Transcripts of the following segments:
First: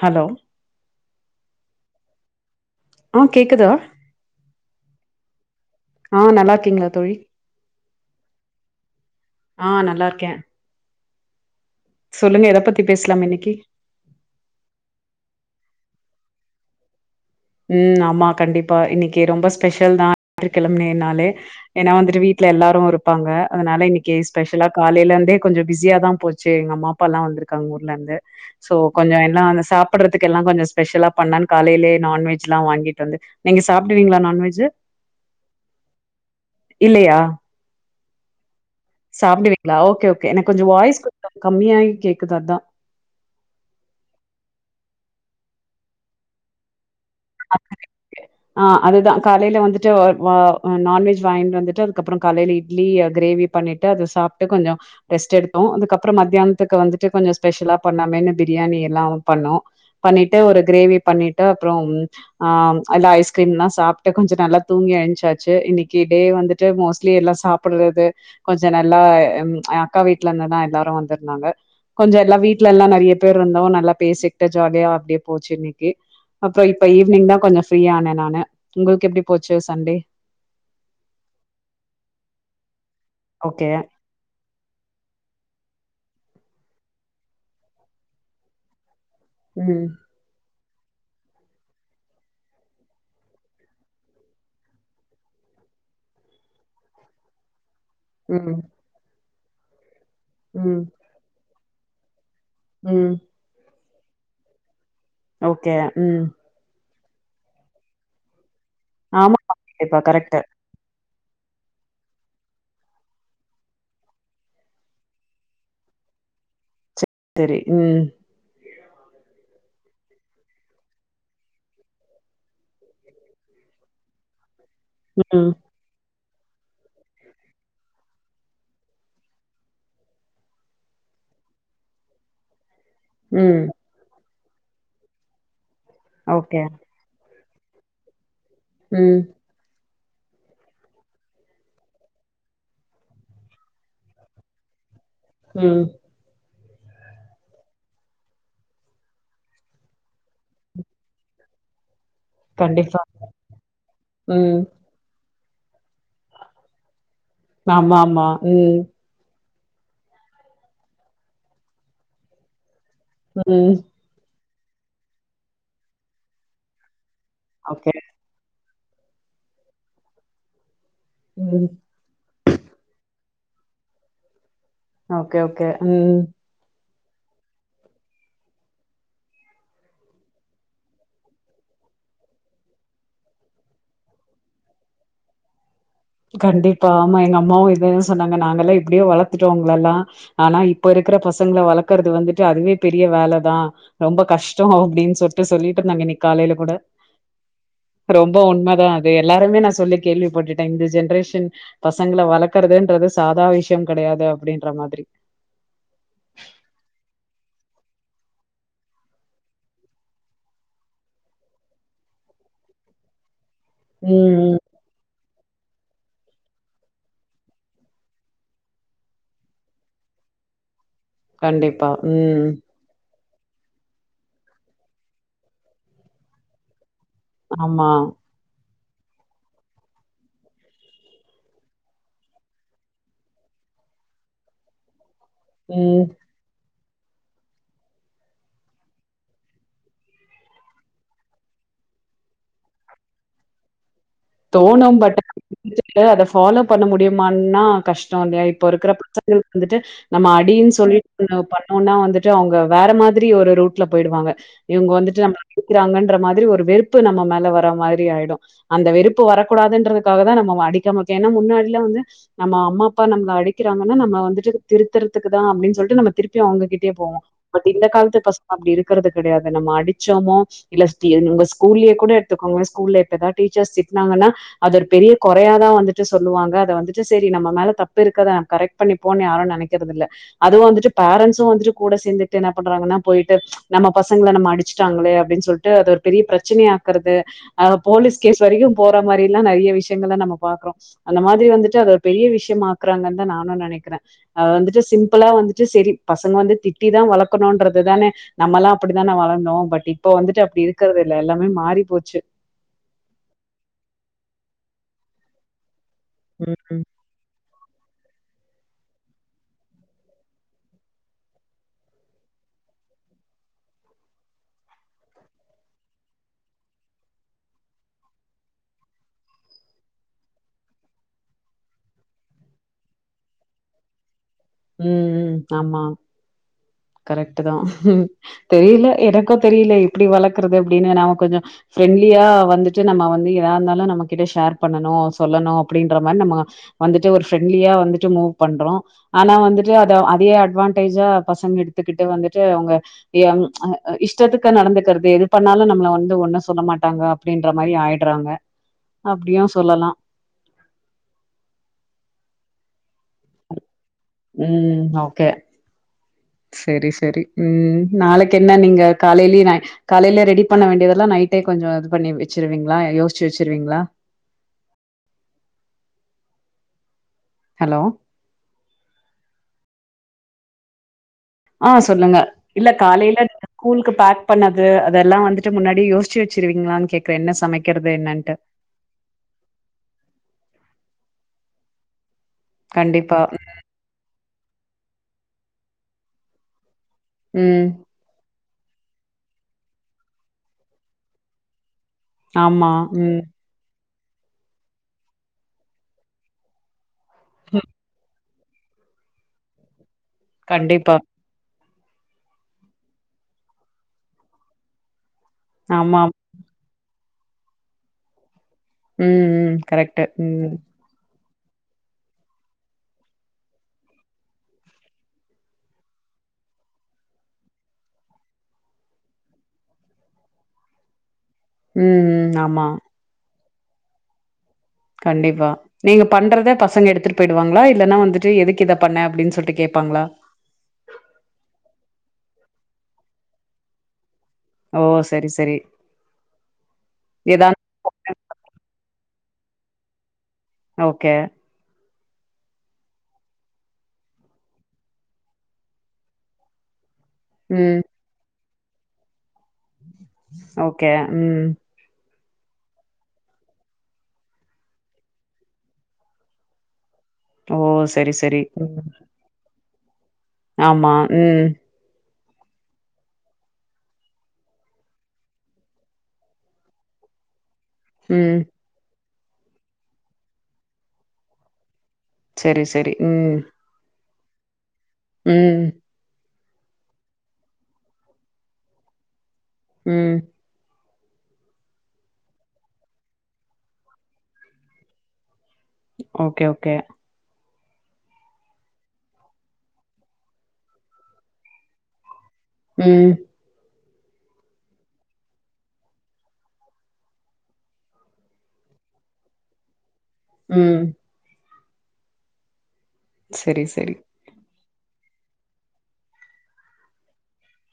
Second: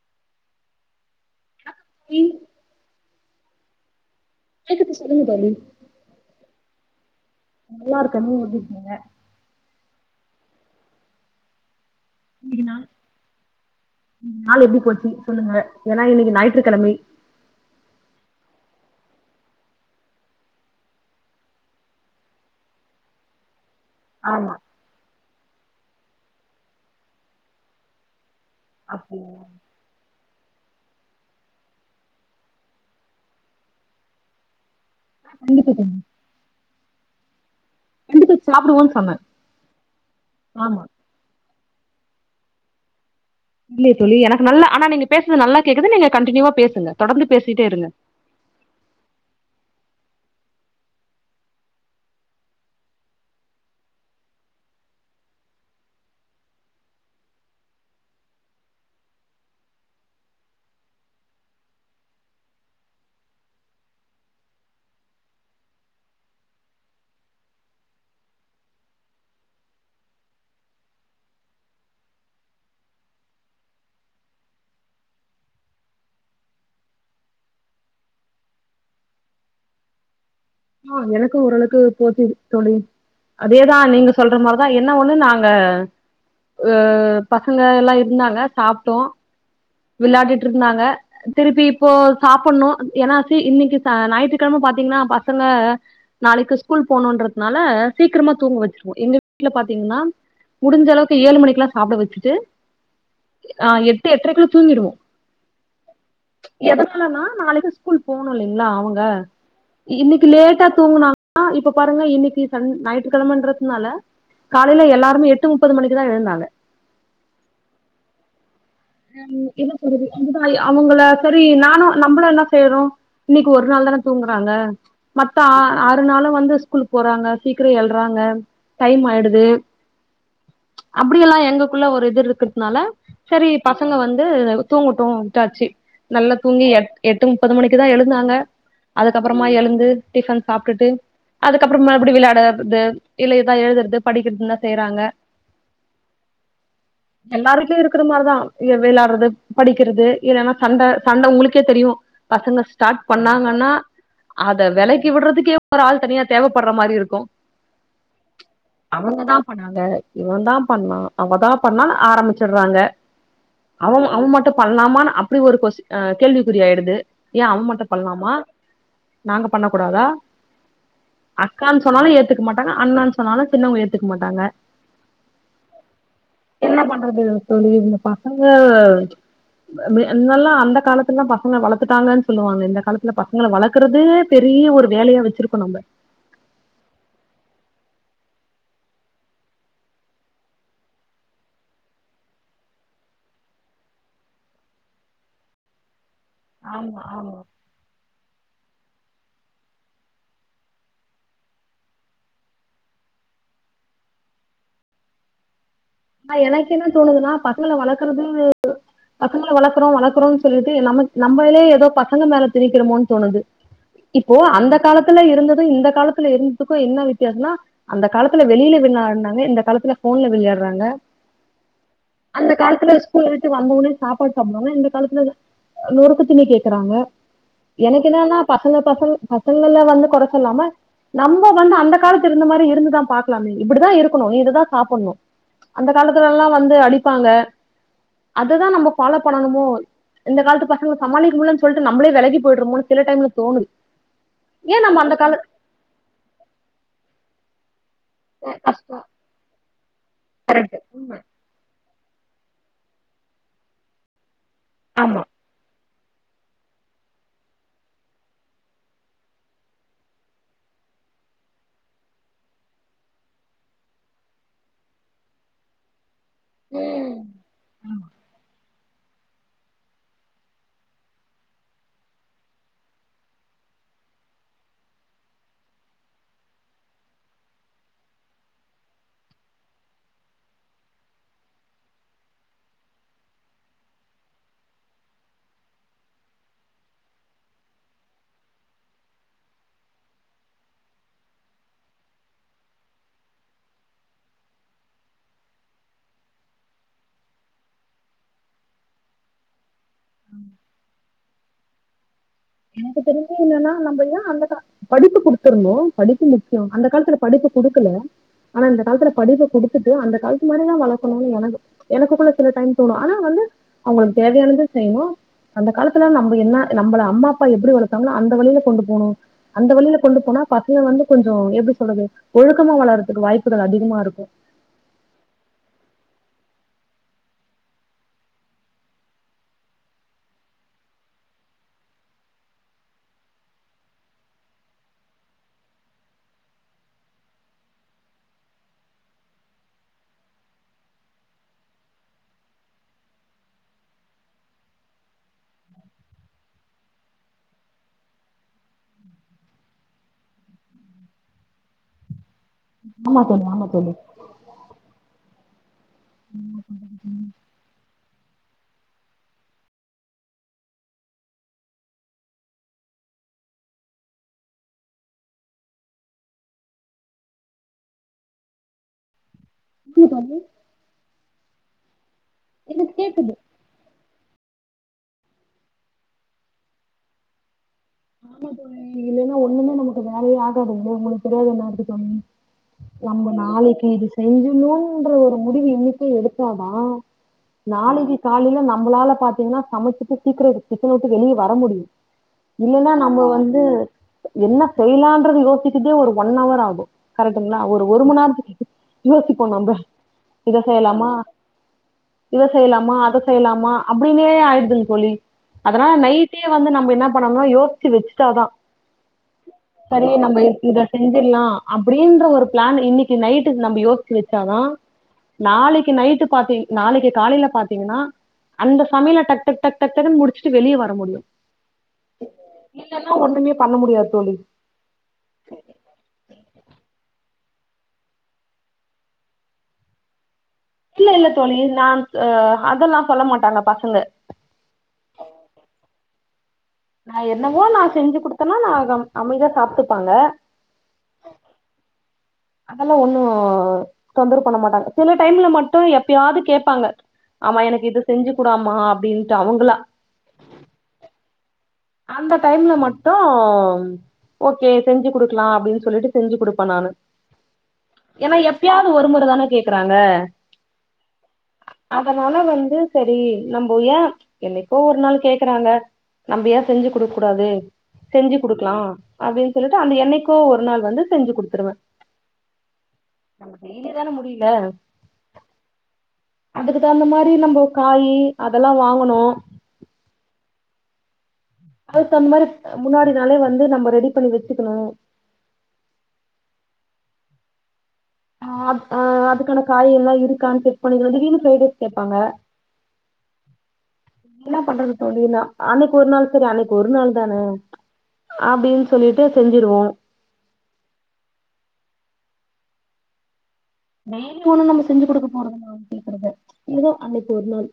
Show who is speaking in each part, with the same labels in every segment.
Speaker 1: Hello
Speaker 2: ம்
Speaker 1: ஆ கேக்குதா
Speaker 2: கேக்குது சொல்லுங்க தோழி
Speaker 1: ஆ நல்லா இருக்கீங்களா தோழி
Speaker 2: நல்லா இருக்கன் நீங்க எப்டி இருக்கீங்க
Speaker 1: ஆ நல்லா இருக்கே சொல்லுங்க எத
Speaker 2: இன்னக்கி நா
Speaker 1: பத்தி பேசலாம் இன்னைக்கி
Speaker 2: நாள் எப்டி போச்சி சொல்லுங்க ஏனா இன்னைக்கி ஞாயிற்றுக்கெழமை
Speaker 1: ம் ஆமா கண்டிப்பா இன்னைக்கு ரொம்ப ஸ்பெஷல் தான் ஞாயிற்று கிழமேன்னால ஏனா வந்துட்டு வீட்ல எல்லாரும் இருப்பாங்க அதனால இன்னைக்கி
Speaker 2: ஆமா
Speaker 1: ஸ்பெஷலா காலையிலந்தே கொஞ்சம் பிஸியா தா போச்சி எங்க அம்மா அப்பா எல்லா வந்துருக்காங்க ஊர்ல இருந்து சோ கொஞ்சம்
Speaker 2: அப்டியா
Speaker 1: எல்லாம் அந்த சாப்படறதுக் கெல்லா கொஞ்சோம் ஸ்பெஷலா பண்லான் காலையிலே நான்வெஜ் ஜிலா வாங்கிட்டு வந்து நீங்க சாப்டுவீங்களா நான்வெஜ்ஜி
Speaker 2: கண்டிப்பா தோழி
Speaker 1: இல்லயா
Speaker 2: கண்டிப்பா சாப்டுவோன்னு சொன்னே
Speaker 1: சாப்டுவீங்களா ஓகே ஓகே எனக்கு கொஞ்சம்
Speaker 2: ஆமா
Speaker 1: வாய்ஸ் கொஞ்சம் கம்மியாயி கேக்குது அதான்
Speaker 2: இல்லே தோழி எனக்கு நல்லா ஆனா நீங்க பேசறது நல்லா கேக்குது நீங்க கண்டினியூவா பேசுங்க தொடர்ந்து பேசிட்டே இருங்க
Speaker 1: ஆ அதுதான் காலையில வந்து நான்வெஜ் வாங்கிட்டு வந்துட்டு அதுக்கப்பறோ காலேல இட்லி கிரேவி பண்ணிட்டு அத சாப்ட்டு கொஞ்சோ ரெஸ்ட் எடுத்தோ அதுக்கப்பறோ மத்தியானத்துக்கு வந்துட்டு கொஞ்ச ஸ்பெஷலா பண்ணாமேன்ன பிரியாணி எல்லா பண்ணோ பண்ணிட்டு ஒரு கிரேவி பண்ணிட்டு அப்றோ ஆ அல்லா ஐஸ்கிரீம்ல்லா சாப்ட்டு கொஞ்சோ நல்லா தூங்கி எழ்ச்சாச்சு இன்னைக்கு டே வந்துட்டு மோஸ்ட்லி எல்லா சாப்டுறது கொஞ்ச நல்லா அக்கா வீட்ல இருந்துதா எல்லாரு வந்திருந்தாங்க கொஞ்ச எல்லா வீட்ல எல்லா நெறய பேர் இருந்தோ நல்லா பேசிக்கிட்ட ஜாலியா அப்டியே போச்சு இன்னைக்கு அப்றோ இப்ப ஈவினிங் தா கொஞ்ச ஃப்ரீயா ஆனே நானு உங்களுக்கு எப்டி போச்சு சண்டே
Speaker 2: ஆ எனக்கு ஓரளவுக்கு போச்சு தோழி
Speaker 1: ஓகே
Speaker 2: அதேதா நீங்க சொல்ற மாரிதா என்ன ஒன்னு நாங்க அ பசங்க எல்லா இருந்தாங்க சாப்ட்டோ
Speaker 1: உம்
Speaker 2: விளாடிட்டு இருந்தாங்க திருப்பி இப்போ சாப்டனு ஏன்னா இன்னக்கி ஞாயித்துக்கெழம பாத்தீங்கனா பச பசங்க நாளைக்கு ஸ்கூல் போணும்ன்றதுனால சீக்கிரமா
Speaker 1: ம்
Speaker 2: தூங்க வச்சிருவோ எங்களு வீட்ல பாத்தீங்னா முடிஞ்ச அளவுக்கு ஏழு மணிக்குலா சாப்ட வச்சுட்டு
Speaker 1: உம்
Speaker 2: ஆ எட்டு எட்றைக்குள்ள தூங்கிடுவோ
Speaker 1: ஓகே உம்
Speaker 2: இலாலனா நாளைக்கு ஸ்கூல் போனு இல்ல இல்ல அவுங்க
Speaker 1: ஆமா கண்டிப்பா
Speaker 2: இன்னைக்கு
Speaker 1: கரெக்ட்
Speaker 2: லேட்டா தூங்குனா ஆ இப்ப பாருங்க இன்னைக்கு சன் ஞாயிற்று கெழமன்றதுனால காலேயில எல்லாருமே எட்டு முப்பது மணிக்குதா எழுந்தாங்க
Speaker 1: சரி உம்
Speaker 2: ம் என்ன சொல்றது அதுதா அவுங்கள சரி நானு நம்மளு என்ன செய்றோ இன்னைக்கு ஒரு நாள் தான தூங்குறாங்க மத்த
Speaker 1: ம்
Speaker 2: ஆ ஆறு நாளு இப்ப வந்து ஸ்கூல் போறாங்க சீக்கிர எழுறாங்க டைம் ஆய்டுது அப்டியெல்லா எங்களுக்குள்ள ஒரு இது இருக்குறதுனால
Speaker 1: ம்
Speaker 2: அவுங்க வந்து தூங்கட்டு விட்டாச்சு நல்லா
Speaker 1: ஓகே
Speaker 2: தூங்கி எ எட்டுமுப் பத்து மணிக்கு தா எழுந்தாங்க
Speaker 1: ம்
Speaker 2: அதுக்கப்பறமா எழுந்து டிஃபன் சாப்டுட்டு அதுக்கப்புற மறுபடியு வெளயாடுறது இல்ல எதா எழுது படிக்குறது தா செய்றாங்க
Speaker 1: உம்
Speaker 2: எல்லார் வீட்லயு இருக்குற மாரி தா வெளயாடுறது படிக்குறது இல்லனா சண்ட சண்ட உங்ளுக்கே தெரியு பசங்க
Speaker 1: கண்டிப்பா
Speaker 2: ஸ்டார்ட் பண்ணாங்கன்னா
Speaker 1: ம்
Speaker 2: அத வெலக்கி விடுறதுக்கே ஒரு ஆள் தனியா தேவபடுற மாரி இருகு
Speaker 1: ஆமா ஆமா ம்
Speaker 2: பண்ணாங்க இவ தா பண்ணா அவதா பண்ணா ஆரம்பிச்சிடுவாங்க
Speaker 1: ம்
Speaker 2: அவல் அவ மட்டு பண்லாமானு அப்டி ஒரு கொஸ் அ கேள்விக்குறி யா யிடுது ஏ அவ மட்டு
Speaker 1: ஓகே
Speaker 2: பண்ணலாமா நாங்க பண்ண கூடாதா
Speaker 1: ம்
Speaker 2: அக்கானு சொன்னாலு ஏத்துக்க மாட்டாங்க அண்ணான்னு சொன் சொனாலு சின்னவங்க ஏதுக்க மாட்டாங்க
Speaker 1: ஓகே ஓகே ம்
Speaker 2: அது சொல்லியிந்துபா அங்க முன்னல்லா அந்த காலத்துலல்லா பசங்கள வளர்த்துட்டாங்கன்னு சொல்லுவாங்க இந்த காலத்துல பசங்கள வளர்க்கறதே பெரிய ஒரு வேலையா வச்சிருக்கனுங்க
Speaker 1: கண்டிப்பா ஆமா எங்க அம்மாவு இதேதா சொன்னாங்க நாங்கல்லா எப்படியோ வளர்த்துட்டோ உங்கலல்லா ஆனா இப்ப இருக்கிற பசங்கள வளர்க்கறது வந்துட்டு அதுவே பெரிய வேலைதா ரொம்ப கஷ்டோ அப்டின்னு சொல்ட்டு சொல்லிட்டுருந்தாங்க இன்னைக் காலையில கூட
Speaker 2: ஆமா ஆமா
Speaker 1: ரொம்ப உண்மதா அது இப்ப எல்லாருமே நா சொல்லி கேள்விப்பட்டுட்டே இந்தஸ் ஜென்ரேஷன் பசங்கள வளர்க்கறதுன்றது சாதா விஷயஃ கெடையாது அப்டின்ற மாதிரி
Speaker 2: ஆ எனக்கு என்ன தோணுதுன்னா பசங்கள வளர்க்கறது பசங்கள வளர்க்குறோ வளர்க்குறோ சொல்லிட்டு நம் நம்மலே ஏதோ பசங்க மேல திணிக்கிறோமோன்னு தோணுது இப்போ
Speaker 1: ம் ம்
Speaker 2: அந்த காலத்துல இருந்தது இந்த காலத்து இருந்ததுக்கு என்ன வித்தியாசம்னா அந்த காலத்துல வெளியில விளையாட்னாங்க இந்த காலத்துல ஃபோன்ல விளையாடுறாங்க
Speaker 1: கண்டிப்பா ம்
Speaker 2: அந்த காலத்துல ஸ்கூல் விட்டு வந்தவுடனே சாப்பாடு சாப்டுவாங்க இந்த காலத்துல நொறுக்குத்தீணி கேக்குறாங்க
Speaker 1: ஆமா
Speaker 2: எனக்கு என்னனா பசங் பசங்க பச பசங்கல வந்து கொற சொல்லாம நம்ம வந்து அந்த காலத்து இருந்த மாதரி இருந்துதா பாக்கலாமே இப்டிதா இருக்கணு இதுதா சாப்டணு அந்த
Speaker 1: ம்
Speaker 2: காலத்துல எல்லா வந்து அடி இருகப்பாங்க அததா நம்ம ஃபாலோ பண்ணமோ இந்த காலத்து பசங்கள சமாளிக்க முடிலனு சொல்லிட்டு நம்மளே விலகி போயிடுரமோ சில டைம்ல தோணுது ஏன்
Speaker 1: தோணு
Speaker 2: நம்ம அந்த
Speaker 1: பட்
Speaker 2: கால
Speaker 1: அத ஃபால்லொவ் பண்ண முடியுமானா [unintelligible] இல்லையா இப்போ இருக்கிற
Speaker 2: கஷ்ட
Speaker 1: பசங்களுக்கு வந்துட்டு நம்ம அடின்னு சொல்லிட்டு பண்ணோம்னா வந்துட்டு ட்டு அவங்க வேற மாதிரி ஒரு ரூட்ல போயிடுவாங்க இவங்க வந்துட்டு நம்மல அடிக்கிறாங்கன்னு மாரி ஒரு வெறுப்பு நம்ம மேல வர மாரி ஆயிடு அந்த வெறுப்பு வெறுப்பு வரக்கூடதுன்றதுக்காகதா நம்ம அடிக்க இருக்கோ ஏன்னா முன்னாடியில வந்து நம்ம அம்மா அப்பா நம்மள அடிக்குறாங்கனா நம்மள வந்துட்டு திருத்றதுக்கு தா அப்டின்னு சொல்லிட்டு நம்ம திரு ப்பயோ அவுங்ககிட்டே போவோ பட் இந்த காலத்து பசங்க அப்டி இருக்கு இருகுறது கெடயாது நம்ம அடிச்சோமோ இல்ல ஸ்கூல்லயே கூட எடுத்துக்கோங்க ஸ்கூல்ல இப்பதா டீச்சர்ஸ் நாங்கன்னா அது ஒரு பெரிய கொறயாதா வந்துட்டு சொல்லுவாங்க அத வந்துட்டு சேரி நம்ம மேல தப்பு இருக்கத நம்ம கரெக்ட் பண்ணி போன்னு யாரு நெனக்கறத இல்ல அதுவு வந்துட்டு பேரன்ஸ்சு வந்துட்டு கூட சேர்ந்துட்டு என்ன பண்றாங்கனா போயிட்டு நம்ம பசங்கள நம்ம அடிச்சுட்டாங்களே அப்டின்னு சொல்லிட்டு அது ஒரு பெரிய பிரச்சனைைய ஆக்குறது ஆ போலீஸ் கேஸ் வரைக்கு போற மாரில்லா நெறய விஷயங்கள் நம்ம பாக்குறோ அந்த மாதிரி வந்துட்டு அது ஒரு பெரிய விஷயமாக்குறாங்கனு தா நானு நெனக்குறே அது வந்துட்டு சிம்பிளா வந்துட்டு சரி பசங்க வந்து திட்டிதா வளக்கணுன்றதுதான நம்மல்லா அப்டிதா தான வளந்தோ பட் இப்போ வந்துட்டு அப்டி இருக்குறது இல்ல எல்லா ம் மாறி போச்சு
Speaker 2: எனக்கு தெரிஞ்ச என்னன்னா நம்மனா அந்த மதிப்பு குடுத்திருந்தோ படிப்பு முக்கியோ
Speaker 1: ம்
Speaker 2: அந்த காலத்ல படிப்பு கொடுத்து ஆனா இந்த காலத்ல படிப்ப குடுத்துட்டு அந்த காலத்து மாரிதா வளக்கனு எனக்கு எனக்குகூட சில டைம் தோணு ஆனா வந்து அவுங்களுக்கு தேவயானத செய்யனு அந்த காலத்துல நம்ம என்ன நம்மள அம்மா அப்ப எப்டி வளர்த்தாங்களோ அந்த வழியில கொண்டு போனு அந்த வழியில கொண்டு போனா பசங்க வந்து கொஞ்சோ எப்டி சொல்றது ஒழுக்கமா வளறதுக்கு வாய்ப்புகள் அதிகமா இருக்கு
Speaker 1: உம் ஆமா கரெக்ட்டு தா தெரியல எனக்கு தெரியல எப்டி வளக்குறது அப்டின்னு நாம கொஞ்ச ஃப்ரெண்ட்லியா வந்துட்டு நம்ம வந்து ஏதா இருந்தாலு நம்ம கிட்ட ஷேர் பண்ணனு சொல்லணு அப்டின்ற மாரி நம்ம வந்துட்டு ஒரு ஃப்ரெண்ட்லியா வந்துட்டு மூவ் பண்றோ ஆனா வந்துட்டு அத அதே அட்வான்டேஜா பசங்க எடுத்துக்கிட்டு வந்துட்டு அவங்க இஷ்டத்துக்கு நடந்துக்கிறது எது பண்ணாலு நம்மள வந்து ஒன்னு சொல்ல மாட்டாங்க அப்டின்ற மாரி ஆயிடுறாங்க அப்டியு சொல்லலா
Speaker 2: ஆமா தோழி ஆமா தோழி
Speaker 1: உம் ஓகே செரி செரி உம் நாளைக்கு என்ன நீங்க காலேயிலயே காலேயிலயே ரெடி பண்ண வேண்டியதெல்லா நைட்டே கொஞ்சோ இது பண்ணி வச்சிருவீங்ளா யோசிச்சு வச்சிருவீங்ளா ஹலோ
Speaker 2: சொ [unintelligible]
Speaker 1: ஆ சொல்லுங்க இல்ல காலேயில
Speaker 2: கேக்குது
Speaker 1: ஸ்கூலுக்கு பேக் பண்ணது அதெல்லா வந்துட்டு முன்னாடியே யோசிச்சு வச்சிருவீங்களான் கேக்குரே என்ன சமைக்க
Speaker 2: ஆமா த இல்லலேன்னா ஒன்னுமே நம்மக்கு அத வேலயே ஆகாது அ ஓங்களுக்கு தெரியா இது ஞாத்திகெலமன்னு
Speaker 1: கண்டிப்பா
Speaker 2: நம்ம நாளைக்கு இது செஞ்சணூன்ற ஒரு முடிவு இன்னிக்கே எடுத்தாதா
Speaker 1: ம்
Speaker 2: நாளைக்கு காலேயில நம்மளால பாத்தீங்கனா சமச்சிட்டு சீக்கிர கிச்சன விட்டு வெளியே வர முடியு
Speaker 1: ஆமா
Speaker 2: இல்லேன்னா நம்ம
Speaker 1: ம்
Speaker 2: வந்து என்ன செய்யலான்றது யோசிக்கதே ஒரு ஒன்னவர் ஆகு கரெக்டுங்ளா ஒரு மணி நேரத்துக்கு யோசிப்போ நம்ப இத
Speaker 1: கண்டிப்பா
Speaker 2: செய்யலாமா இத செய்யலாமா அத செய்யலாமா அப்டின்னே ஆயிடுதுங்க தோழி அதனால
Speaker 1: ஆமா
Speaker 2: நைட்டே வந்து நம்ம என்ன இப்ப நம்ம யோசிச்சு வச்சுட்டாதா
Speaker 1: ம் ம் கரெக்ட் ம்
Speaker 2: செஞ்சிருல்லா அப்டின்ற ஒரு பிளான் இன்னைக்கு நைட்டு நம்ம யோசிச்சு வச்சாதா நாளைக்கு நைட்டு பாத்தீ நாளைக்கு காலையில பாத்தீங்கன்னா அந்த சமையல டக் டக் டக்னு முடிச்சுட்டு வெளியே வர முடியு
Speaker 1: ம்ம் ஆமா
Speaker 2: இல்லன்னா ஒண்ணுமே பண்ண முடியாது தோழி
Speaker 1: கண்டிப்பா நீங்க பண்றத பசங்க எடுத்துட் போயிடுவாங்களா இல்லன்னா வந்துட்டு எதுக்கு இத பண்ண அப்டின்னு சொல்லிட்டு கேப்பாங்களா
Speaker 2: இல்ல இல்ல தோழி நா ஆ அதெல்லா சொல்ல மாட்டாங்க பசங்க
Speaker 1: ஓ செரி செரி
Speaker 2: நா என்னவோ நா செஞ்சு குடுத்தேனா நா அமைதியா சாப்ட்டுப்பாங்க
Speaker 1: ஓகே
Speaker 2: அதெல்லா ஒண்ணு தொந்தரவு பண்ண மாட்டாங்க சில டைம்ல மட்டு எப்பயாவது கேப்பாங்க ஆமா
Speaker 1: ம்.
Speaker 2: எனக்கு இது செஞ்சு கூடாமா அப்டின்னு
Speaker 1: ஓகே ம்
Speaker 2: அந்த டைம்ல மட்டு ஓகே செஞ்சு குடுக்கலா அப்டின்னு சொல்லிட்டு செஞ்சு குடுப்ப நானு
Speaker 1: ஓ! சரி,
Speaker 2: ஏன்னா
Speaker 1: சரி. ம்.
Speaker 2: எப்பயாவது ஒருமுறதானே கேக் இருக்குறாங்க
Speaker 1: ஆமா ம்
Speaker 2: அதனால வந்து செரி நம்ம ஏ என்னைக்கோ ஒரு நாள் கேக்குறாங்க நம்ம ஏ செஞ்சு குடுக்க கூடாது செஞ்சு
Speaker 1: ம்.
Speaker 2: குடுக்கலா அப்டின்னு சொல்லிட்டு அந்த என்னைக்கோ ஒரு நாள் வந்து செஞ்சு குடுத்துருவே
Speaker 1: செரி செரி ம்
Speaker 2: இதுதான முடில
Speaker 1: ம்
Speaker 2: அதுக்கு தகுந்த மாரி நம்ம காயி அதெல்லா வாங்கணு
Speaker 1: ம்
Speaker 2: அதுக்கு அந்த மாரி முன்னாடினாளே வந்து நம்ம ரெடி பண்ணி வச்சுக்கணு
Speaker 1: ஓகே ஓகே
Speaker 2: ஆ ஆ அதுக்கான காய் எல்லா இருக்கான்னு செக் பண்ணிக்கிறது திடிர்னு ஃப்ரை ரைஸ் கேப்பாங்க
Speaker 1: ம்
Speaker 2: என்ன பண்றது தோழி நா அன்னைக்கொரு நாள் செரி அன்னைக்கு ஒரு நாள் தான அப்டின் சொல்லிட்டு செஞ்சிருவோ
Speaker 1: ம் செரி செரி
Speaker 2: யு ஒன்னு நம்ம செஞ்சு குடுக்க போறதில்ல அவ கேக்குறத ஏதோ அன்னைக்கு ஒரு நாள்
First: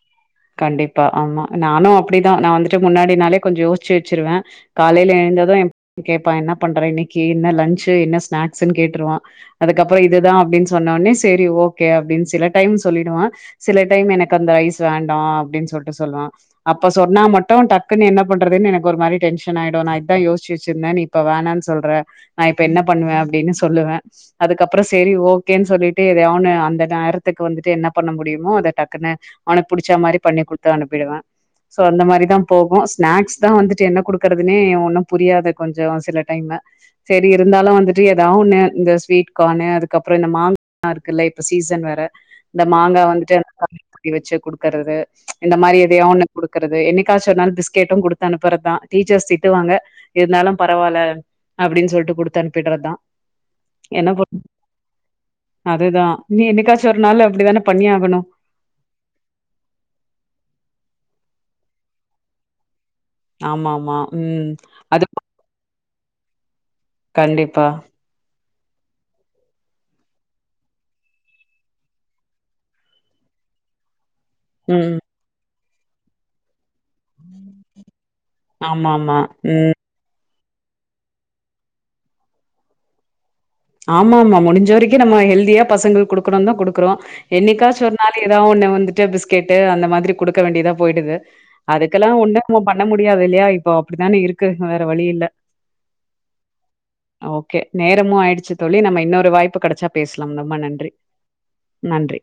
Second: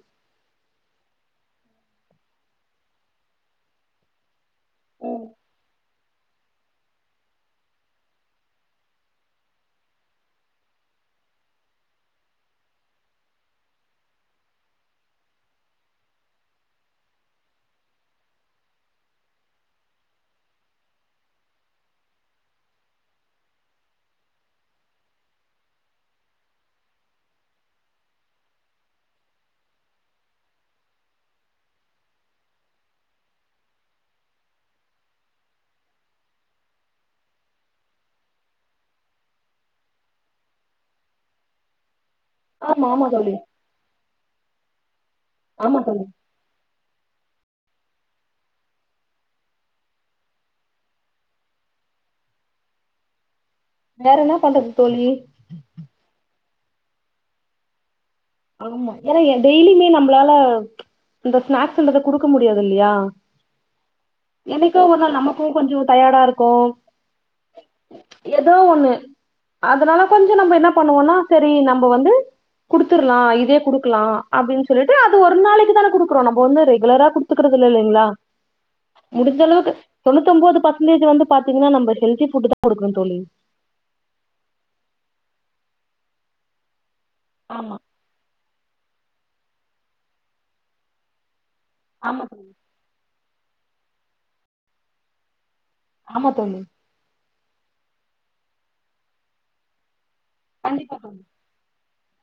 Speaker 1: கண்டிப்பா ஆமா நானு அப்பிடிதா நா வந்துட்டு முன்னாடி நாளே கொஞ்ச யோச்சு வச்சுருவே காலைல எழுந்தது எ கேப்பா என்ன பண்ற இன்னைக்கி என்ன லன்ச்சு என்ன ஸ்நாக்ஸுன் கேட்ருவா அதுக்கப்ற இதுதா அப்டின் சொன்னோனெ செரி ஓகே அப்டின் சில டைம் சொல்லிடுவா சில டைம் எனக்கு அந்த ரைஸ் வேண் டா அப்டின் சொல்ட்டு சொல்வா அப்ப சொன்னா மட்டு டக்குன்னு என்ன பண்றதுன் எனக்கு ஒரு மாதிரி டென்ஷன் ஆயிடு நா இதா யோசுச்சு வச்சிருந்தே நீ இப்ப வேணான் சொல்ற நா இப்ப என்ன பண்ணுவே அப்டின்னு சொல்லுவே அதுக்கப்ற சேரி ஓகேன் சொல்லிட்டு எதையா ஒன்ன அந்த நேரத்துக்கு வந்துட்டு என்ன பண்ண முடியுமோ அத டக்குன்னு அவனுக் புடுச்சா மாரி பண்ணி குடுத்து அனுப்பிடுவே ஸோ அந்த மாரி தா போகு ஸ்நாக்ஸ் தா வந்துட்டு என்ன குடுக்குறதுனே ஒன்னு புரியாது கொஞ்சொ சில டைமு சேரி இருந்தாலு வந்துட்டு எதா ஒன்னு இந்த ஸ்வீட் கானு அதுக்கப்ற இந்த மாங்கா இருக்குல்ல இப்ப சீசன் வேற இந்த
Speaker 2: ஆமா
Speaker 1: மாங்கா
Speaker 2: ஆமா தோழி
Speaker 1: வந்துட்டு [unintelligible] வச்சு க்கறது இந்த மாரி
Speaker 2: ஆமா தோழி
Speaker 1: எதையோ ஒன்னு குடுக்குறது என்னை க்காச்சு ஒரு நாள் பிஸ்கெட்டு குடுத்து அனுப்புறதுதா டீச்சர்ஸ் திட்டுவாங்க இருந்தாலும் பரவால்ல அப்டின் சொல்லிட்டு குடுத்து அனுப்பிட்றதுதா என்ன
Speaker 2: வேற
Speaker 1: ப
Speaker 2: பண்றது தோழி
Speaker 1: அதுதா நி‌ என்னை க்காச்சு ஒரு நாள் அப்டிதான பண்ணி ஆகனு
Speaker 2: ஆமா ஆனா எ டெய்லியுமே நம்ளால இந்த ஸ்நாக்ஸுன்றத குடுக்க முடியாதில்யா
Speaker 1: ஆமாமா ம் அது
Speaker 2: நாள் நமக்கும் கொஞ்சோ டயர்டா இருக்கு
Speaker 1: கண்டிப்பா
Speaker 2: எதோ ஒன்னு அதனால கொஞ்சொ நம்ம என்ன பண்ணுவோன்னா செரி நம்ப வந்து குடு த்துர்லா இதே குடுக்கலா அப்டின்
Speaker 1: ம்
Speaker 2: சொல்லிட்டு அது ஒரு நாளைக் கு தான‌ குடுக்குறோ நம்ப வந்து ரெ குலரா குடுத்துக்குறதில்ல இல்லெங்ளா
Speaker 1: ஆமா ஆமா
Speaker 2: முடுஞ்ச அளவுக்கு
Speaker 1: ம்
Speaker 2: தொண்ணூத் தொம்போது பஸன்டேஜ் வந்து பாத்தீங்னா நம்ம ஹெல்தி ஃபுட்டுதா குடுக்குறோ தோழி
Speaker 1: ஆமாமா முடிஞ்ச வரைக்கு நம்ம ஹெல்தியா பசங்களுக் குடுக்கனுன்தா குடுக்குறோ
Speaker 2: ஆமா
Speaker 1: என்னைக்காச்சு ஒரு நாள் எதா ஒன்னு வ ந்துட்டு பிஸ்கெட்டு் அந்த மாதிரி குடுக்க வேண்டியதா போயிடுது அதுக்கெல்லா
Speaker 2: ஆமா
Speaker 1: ஒன்னு
Speaker 2: தோழி
Speaker 1: நம்ம பண்ண மு டியாதுல்யா இப்போ அப்டிதானே இருக்கு வேற வழி இல்ல
Speaker 2: ஆமா தோழி
Speaker 1: ஓகே நேரமு ஆயிடு ச் தோழி நம்ம இன்னொரு வாய்ப்பு கடச்சா பேசலாம் ரொம்ப நன்றி
Speaker 2: கண்டிப்பா தோழி
Speaker 1: நன்றி